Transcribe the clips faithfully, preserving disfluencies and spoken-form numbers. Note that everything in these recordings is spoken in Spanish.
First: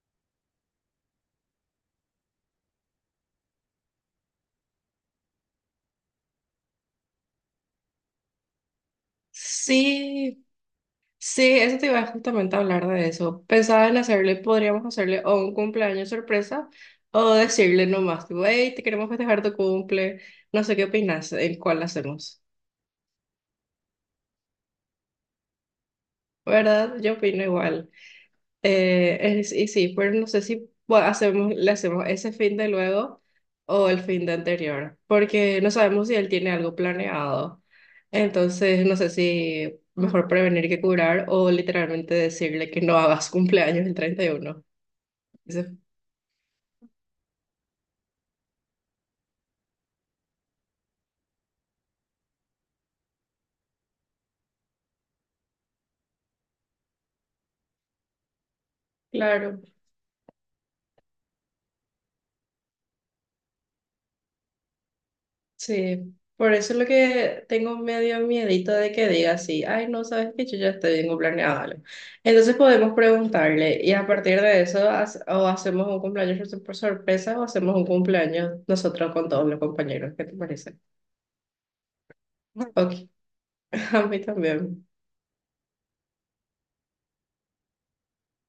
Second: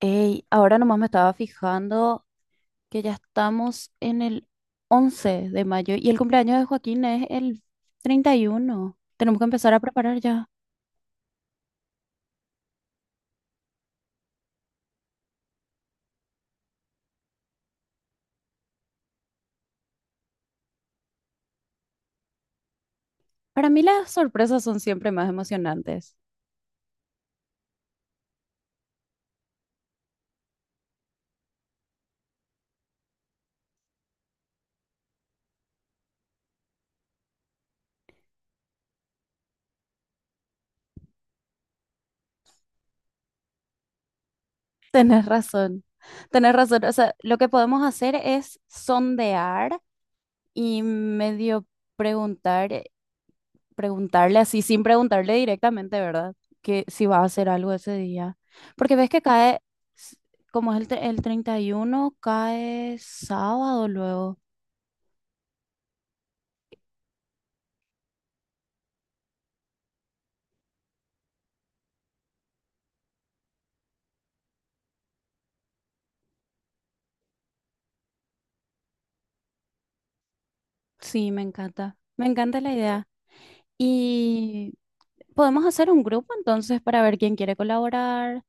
Ey, ahora nomás me estaba fijando que ya estamos en el once de mayo y el cumpleaños de Joaquín es el treinta y uno. Tenemos que empezar a preparar Sí, ya. sí, eso te iba justamente a hablar de eso. Pensaba en hacerle, podríamos hacerle o un cumpleaños sorpresa o decirle nomás, tipo, hey, te queremos festejar tu cumple, no sé qué opinas, en cuál hacemos, Para mí las sorpresas son siempre más emocionantes. ¿verdad? Yo opino igual. Eh, es- y sí, pero no sé si bueno, hacemos, le hacemos ese fin de luego o el fin de anterior, porque no sabemos si él tiene algo planeado. Entonces, no sé si mejor prevenir que curar o literalmente decirle que no hagas cumpleaños el treinta y uno. Tenés Ese- razón, tenés razón. O sea, lo que podemos hacer es sondear y medio preguntar. Preguntarle así, sin preguntarle directamente, ¿verdad? Que si va a hacer algo ese día. Porque ves que cae, Claro. s- como es el, tre- el treinta y uno, cae sábado luego. Sí, por eso es lo que tengo medio miedito de que diga así, ay, no sabes que yo ya estoy bien planeado algo. Entonces podemos preguntarle y a partir de eso hace- o hacemos un cumpleaños por por sorpresa o hacemos un cumpleaños nosotros con todos los compañeros, ¿qué te parece? Sí, me encanta. Me encanta la idea. Ok, a mí Y también. podemos hacer un grupo entonces para ver quién quiere colaborar.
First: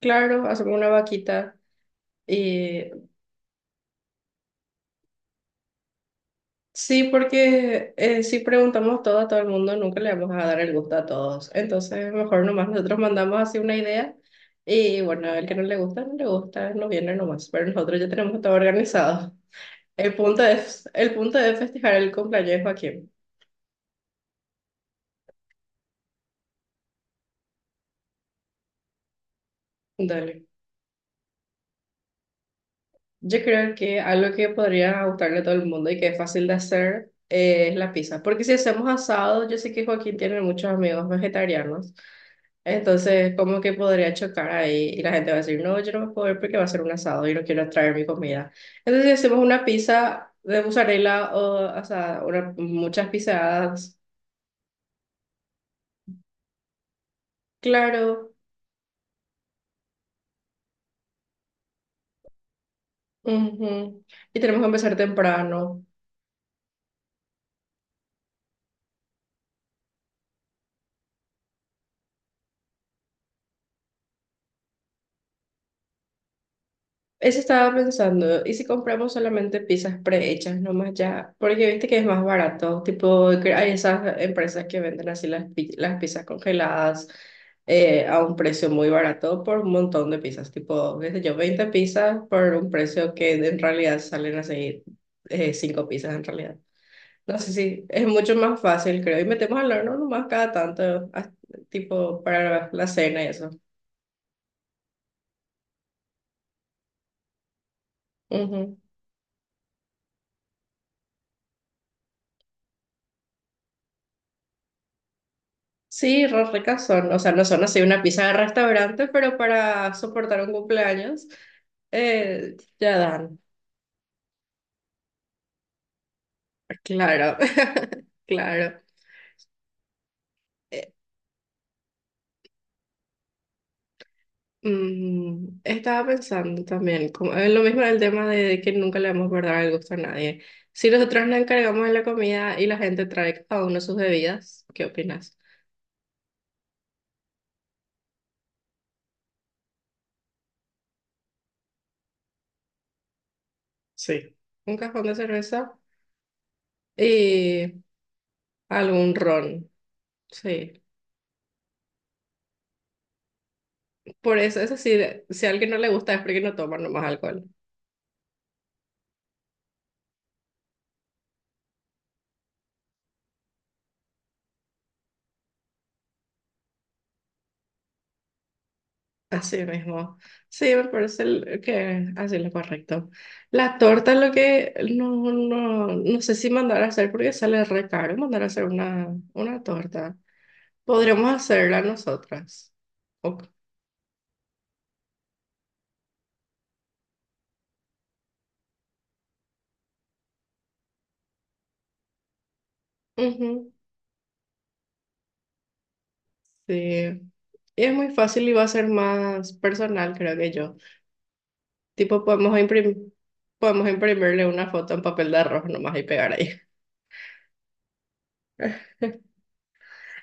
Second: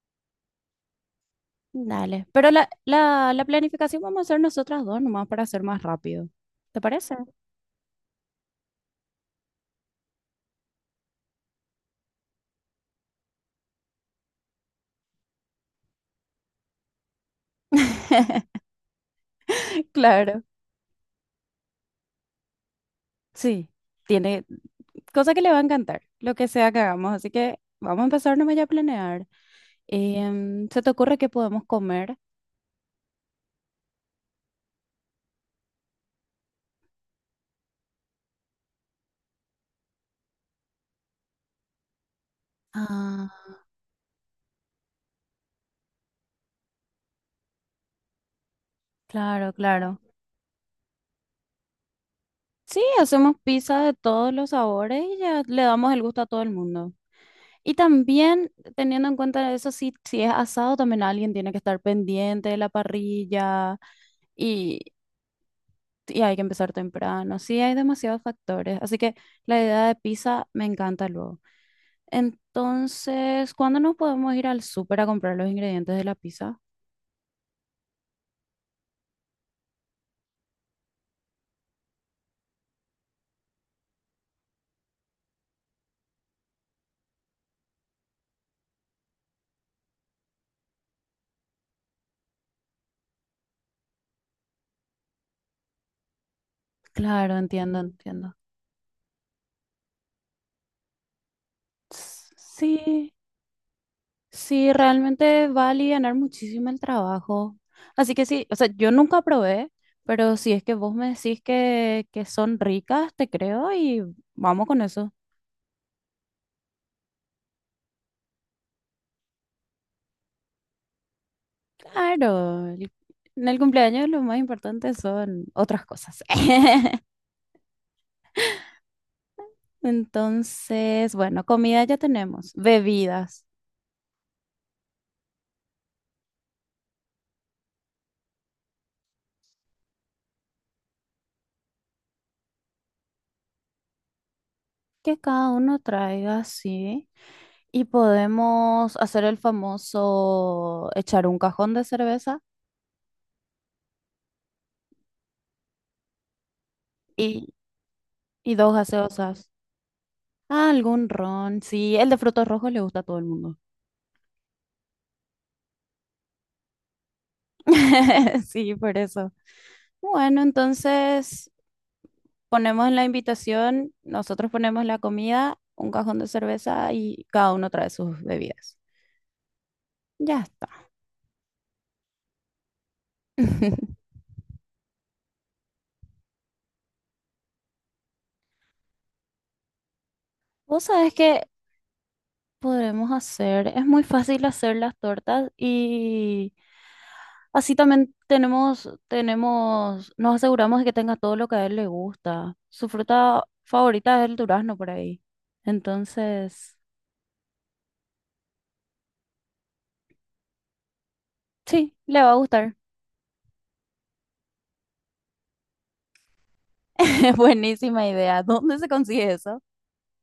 Claro, hacemos una vaquita Dale. Pero la, y la, la planificación vamos a hacer nosotras dos nomás para hacer más rápido. ¿Te sí, parece? porque eh, si preguntamos todo a todo el mundo, nunca le vamos a dar el gusto a todos. Entonces, mejor nomás nosotros mandamos así una idea y bueno, el que no le gusta, no le gusta, no viene nomás. Pero nosotros ya tenemos todo organizado. El punto Claro. es, el punto es festejar el cumpleaños de Joaquín. Sí. Tiene. Cosa que le va a encantar, lo que sea que hagamos. Así que vamos a empezar nomás ya a planear. Dale. Em, ¿se te ocurre qué podemos comer? Yo creo que algo que podría gustarle a todo el mundo y que es fácil de hacer eh, es la pizza. Porque si hacemos asado, yo sé que Joaquín tiene muchos amigos vegetarianos. Entonces, Ah, ¿cómo que podría chocar ahí? Y la gente va a decir, no, yo no me puedo ir porque va a ser un asado y no quiero traer mi comida. Entonces, si hacemos claro, una claro. pizza de mozzarella o, o sea, una- Sí, muchas hacemos pizza de pizzas, todos los sabores y ya le damos el gusto a todo el mundo. Y claro. también, teniendo en cuenta eso, si, si es asado, también alguien tiene que estar pendiente de la parrilla Ujú. Y tenemos que y, empezar temprano. y hay que empezar temprano. Sí, hay demasiados factores. Así que la idea de pizza me encanta luego. Entonces, ¿cuándo nos podemos ir al súper a comprar los ingredientes de la pizza? Eso estaba pensando, ¿y si compramos solamente pizzas prehechas nomás ya? Porque viste que es más barato, tipo, que hay esas empresas que venden así las, pi- las pizzas congeladas eh, a un precio muy barato por un montón de pizzas, tipo, qué sé yo, veinte pizzas por un precio que en realidad salen así eh, cinco pizzas en realidad. Claro, No sé entiendo, si es entiendo. mucho más fácil, creo, y metemos al horno nomás cada tanto, as- tipo, S- para la Sí, cena y eso. sí, realmente va a alivianar muchísimo el trabajo. Así que sí, o sea, Ujú. yo nunca probé, pero si es que vos me decís que, que son ricas, te creo y vamos con eso. Sí, re ricas son, o sea, no son así una pizza de restaurante, pero para soportar un cumpleaños, eh, Claro, el- ya dan. en el cumpleaños lo más importante son otras cosas. Claro, claro. Eh, Entonces, bueno, comida ya tenemos, bebidas. mm, estaba pensando también, como, en lo mismo del tema de que nunca le vamos a guardar el gusto a nadie. Si nosotros nos encargamos de la comida y la gente trae cada uno sus bebidas, ¿qué Que opinas? cada uno traiga, sí, y podemos hacer el famoso echar un cajón de cerveza Sí. Un cajón de cerveza y, y y dos algún gaseosas. ron, Ah, sí. algún ron, sí, el de frutos rojos le gusta a todo el mundo. Por eso, eso sí, si a alguien no le gusta es porque no toma nomás alcohol. Sí, por eso. Bueno, entonces ponemos en la invitación, nosotros ponemos la comida, un cajón de cerveza y cada uno trae sus bebidas. Así mismo. Ya está. Sí, me parece el- que así es lo correcto. La torta es lo que no, no, no sé si mandar a hacer porque sale re caro mandar a hacer una, una torta. ¿Vos sabés Podríamos que hacerla nosotras. podremos Ok. hacer? Es muy fácil hacer las tortas y así también tenemos, tenemos, nos aseguramos de que tenga todo lo que a él le gusta. Su fruta Ujú, favorita es el durazno por ahí. Entonces, sí. Y es muy fácil y va a ser más personal, creo que yo. sí, Tipo, le va a podemos gustar. imprim- podemos imprimirle una foto en papel de arroz nomás y pegar ahí. Buenísima idea. ¿Dónde se consigue eso?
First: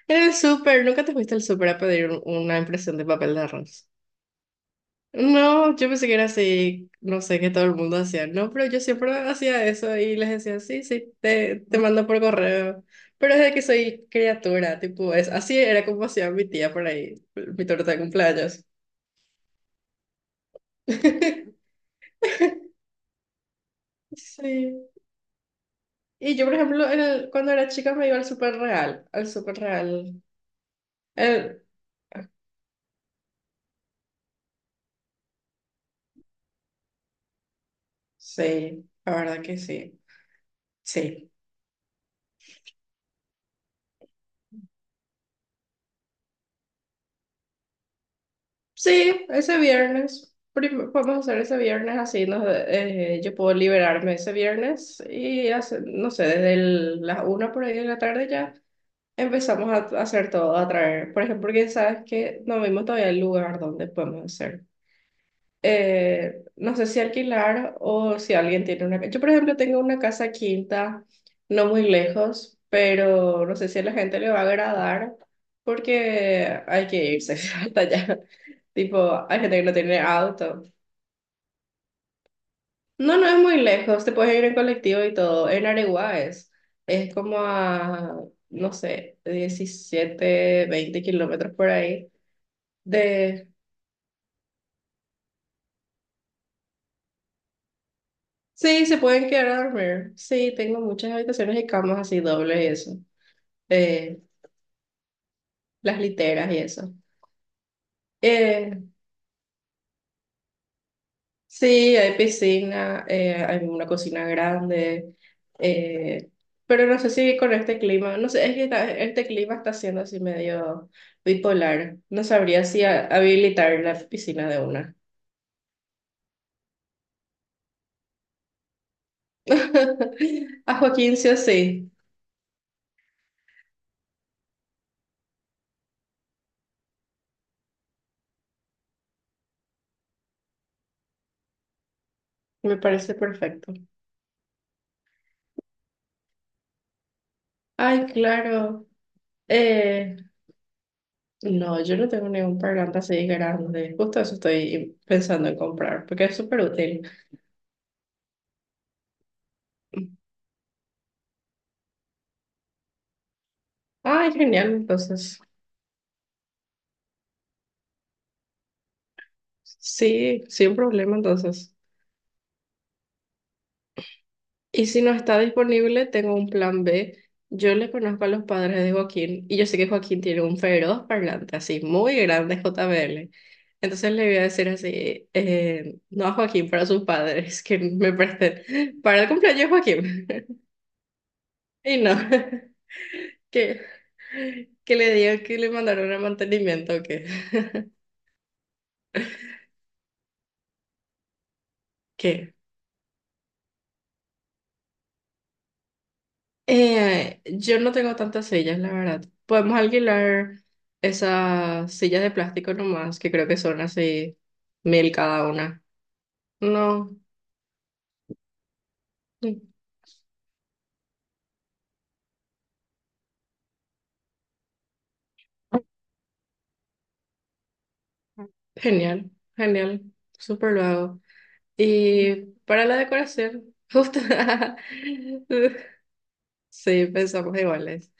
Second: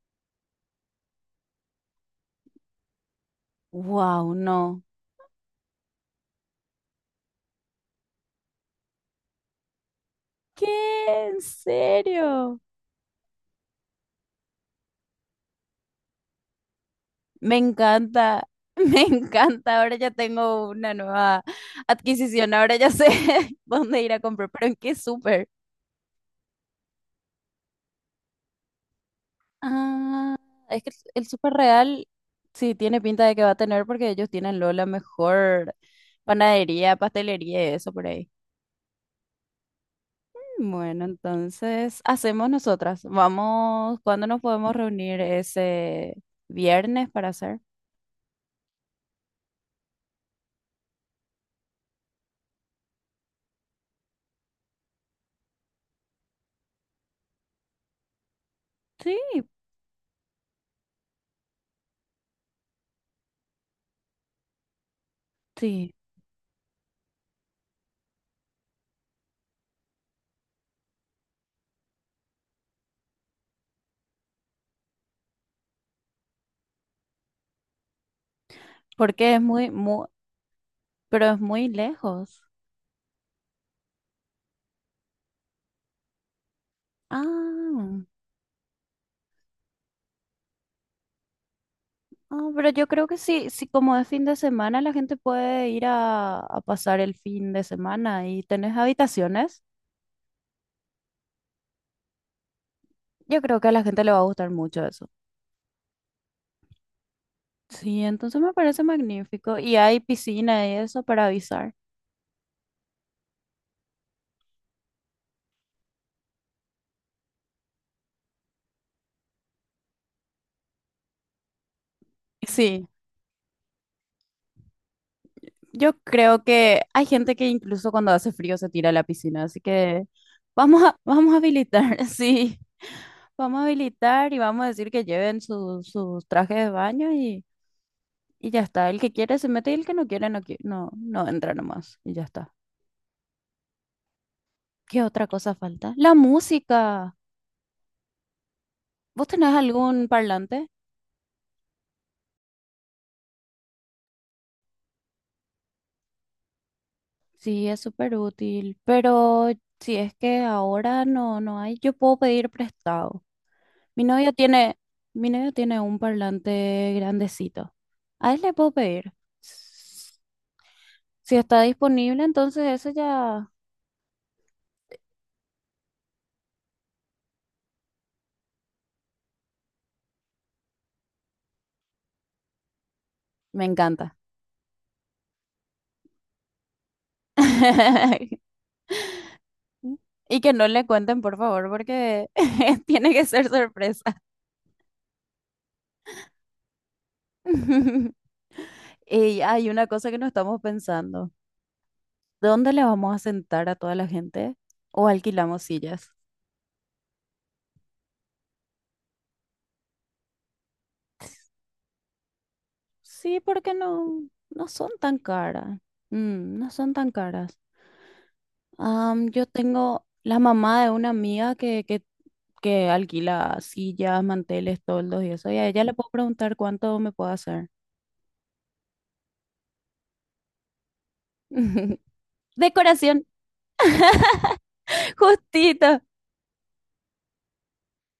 En el súper, ¿nunca te fuiste al súper a pedir un- una impresión de papel de arroz? Wow, no. No, yo pensé que era así, no sé, que todo el mundo hacía, no, pero yo siempre hacía eso y les decía, sí, sí, ¿Qué? ¿En te, te mando por serio? correo, pero desde que soy criatura, tipo, es, así era como hacía mi tía por ahí, Me mi torta de encanta, cumpleaños. me encanta. Ahora ya tengo una nueva adquisición. Ahora ya sé dónde ir a comprar, pero ¿en Sí, qué súper? y yo, por ejemplo, en el- cuando era chica me iba al Super Real, al Super Real, Ah, es que el Súper el, Real sí tiene pinta de que va a tener porque ellos tienen lo la mejor panadería, pastelería y eso por ahí. sí, la verdad que sí, Bueno, sí. entonces hacemos nosotras. Vamos, ¿cuándo nos podemos reunir ese viernes para hacer? Sí, ese viernes. Prim- podemos hacer ese viernes así. Nos, eh, yo puedo liberarme ese viernes y hace- no sé, desde el- las una por ahí de la tarde ya Sí, empezamos a, a hacer todo, a traer. Por ejemplo, porque sabes que no vimos todavía el lugar donde podemos hacer sí, eh, no sé si alquilar o si alguien tiene una... Yo, por ejemplo, tengo una casa quinta, no muy lejos, pero no sé si a la gente le va a agradar porque hay que irse hasta allá. Tipo, porque hay es gente que muy, no tiene muy, auto. pero es muy lejos. No, no es muy lejos, te puedes ir en colectivo y todo. En Areguá es, es como Ah. a, no sé, diecisiete veinte kilómetros por ahí Ah, pero yo creo que de, sí, sí, como es fin de semana, la gente puede ir a, a pasar el fin de semana y tenés sí, se pueden quedar a habitaciones. dormir. Sí, tengo muchas habitaciones y camas así dobles y eso. Yo creo que a la gente le va a Eh, gustar mucho eso. las literas y eso. Sí, entonces me Eh, parece magnífico. Y hay piscina y eso para avisar. sí, hay piscina, eh, hay una cocina grande. eh, pero no sé si con este clima, no sé, es que ta- este clima está siendo así medio bipolar. No sabría si Sí, a- habilitar la piscina de una. yo creo que hay gente que incluso cuando hace frío se tira a la piscina, así que A vamos a, Joaquín sí vamos a o sí, habilitar, sí. Vamos a habilitar y vamos a decir que lleven sus sus trajes de baño y... Y ya está, el que quiere se mete y el que no quiere no, qui- no, no entra nomás. Y ya está. me parece perfecto. ¿Qué otra cosa falta? La música. Ay, claro. ¿Vos tenés algún eh. parlante? No, yo no tengo ningún parlante así grande. Justo eso estoy pensando en comprar, porque es súper útil. Sí, es súper útil, pero si es que ahora no, no hay, yo puedo pedir prestado. Mi Ay, novio genial, tiene, mi entonces. novio tiene un parlante grandecito. A él le puedo pedir. S- Sí, sin problema, Si está entonces. disponible, entonces eso ya Y si no está disponible, tengo un plan B. Yo le conozco a los padres de Joaquín y yo sé que Joaquín tiene un feroz parlante así, muy grande J B L. me Entonces encanta. le voy a decir así, eh, no a Joaquín, para sus padres que me presten para el cumpleaños de Joaquín. Y que no le cuenten, por favor, Y no. porque tiene que ser que, sorpresa. que le diga que le mandaron el mantenimiento o qué. Y hay una cosa que no estamos pensando. ¿Qué? ¿Dónde le vamos a sentar a toda la gente? ¿O alquilamos sillas? Eh, yo no tengo tantas sillas, la verdad. Podemos alquilar esas sillas de plástico nomás, que Sí, creo que porque son no, así no son mil tan cada caras. una. Mm, no son tan No. caras. Am, yo Mm, tengo la mamá de una amiga que, que, que alquila sillas, manteles, toldos y eso. Y a ella le puedo preguntar cuánto me puede hacer. genial, genial. Súper lo hago. Y para la Decoración. decoración, justo. Justito. Sí, pensamos iguales.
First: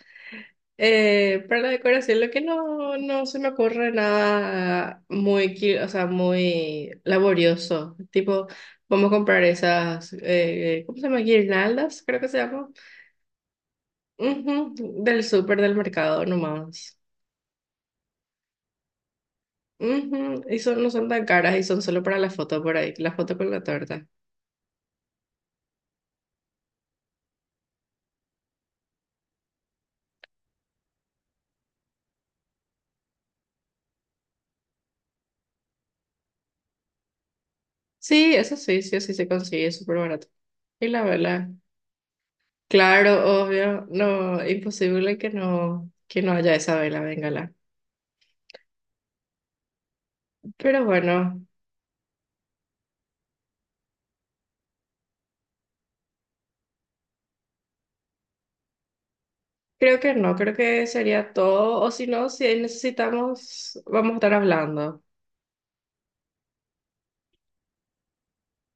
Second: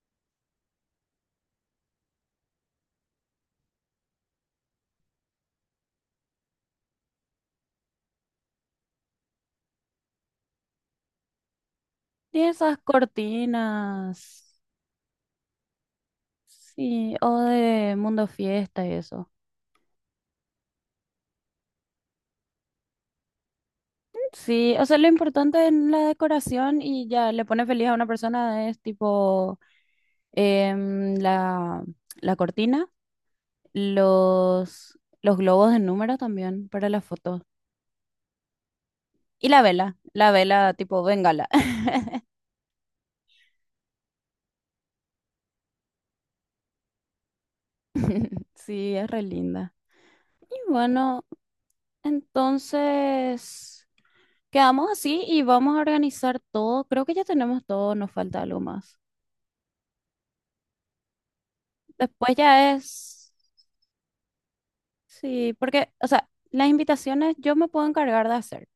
Eh, para la decoración, lo que no, no se me ocurre nada muy, qui- o sea, muy laborioso. Tipo, vamos a comprar esas, eh, ¿cómo se llama? Guirnaldas, creo que se Y llama. esas cortinas. Ujú, del súper del mercado nomás. Sí, o de Mundo Fiesta y eso. Ujú, y son, no son tan caras y son solo para la foto por ahí, la foto con la torta. Sí, o sea, lo importante en la decoración y ya le pone feliz a una persona es tipo em, la, la cortina, los, los globos de número también para las fotos. Sí, eso sí, sí, sí se Y la consigue, es vela, súper barato. la vela Y la tipo bengala. vela, claro, obvio, no, imposible que no, que no haya esa vela, véngala. Sí, es re linda. Y Pero bueno, bueno. entonces. Quedamos así y vamos a organizar todo. Creo que ya tenemos todo, nos falta algo más. Creo que no, creo que sería todo. O si no, Después si ya es, necesitamos, vamos a estar hablando. sí, porque, o sea, las invitaciones yo me puedo encargar de hacer.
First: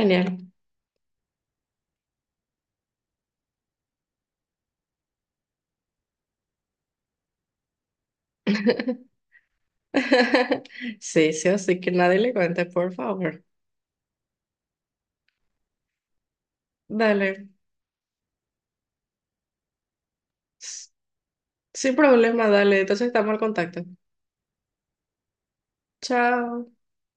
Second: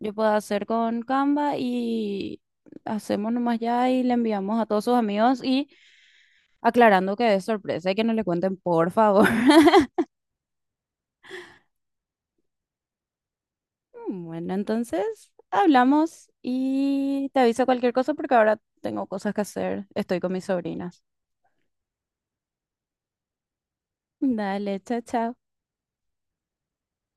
Yo puedo hacer con Canva y hacemos nomás ya y le enviamos a todos sus amigos y aclarando que es sorpresa y que no le cuenten, por favor. Sí, sí, así que nadie le cuente, por favor. Bueno, entonces hablamos y te Dale. aviso cualquier cosa porque ahora tengo cosas que hacer. Estoy con mis S- sobrinas. Sin problema, dale. Entonces estamos al contacto. Dale, chao, chao. Chao.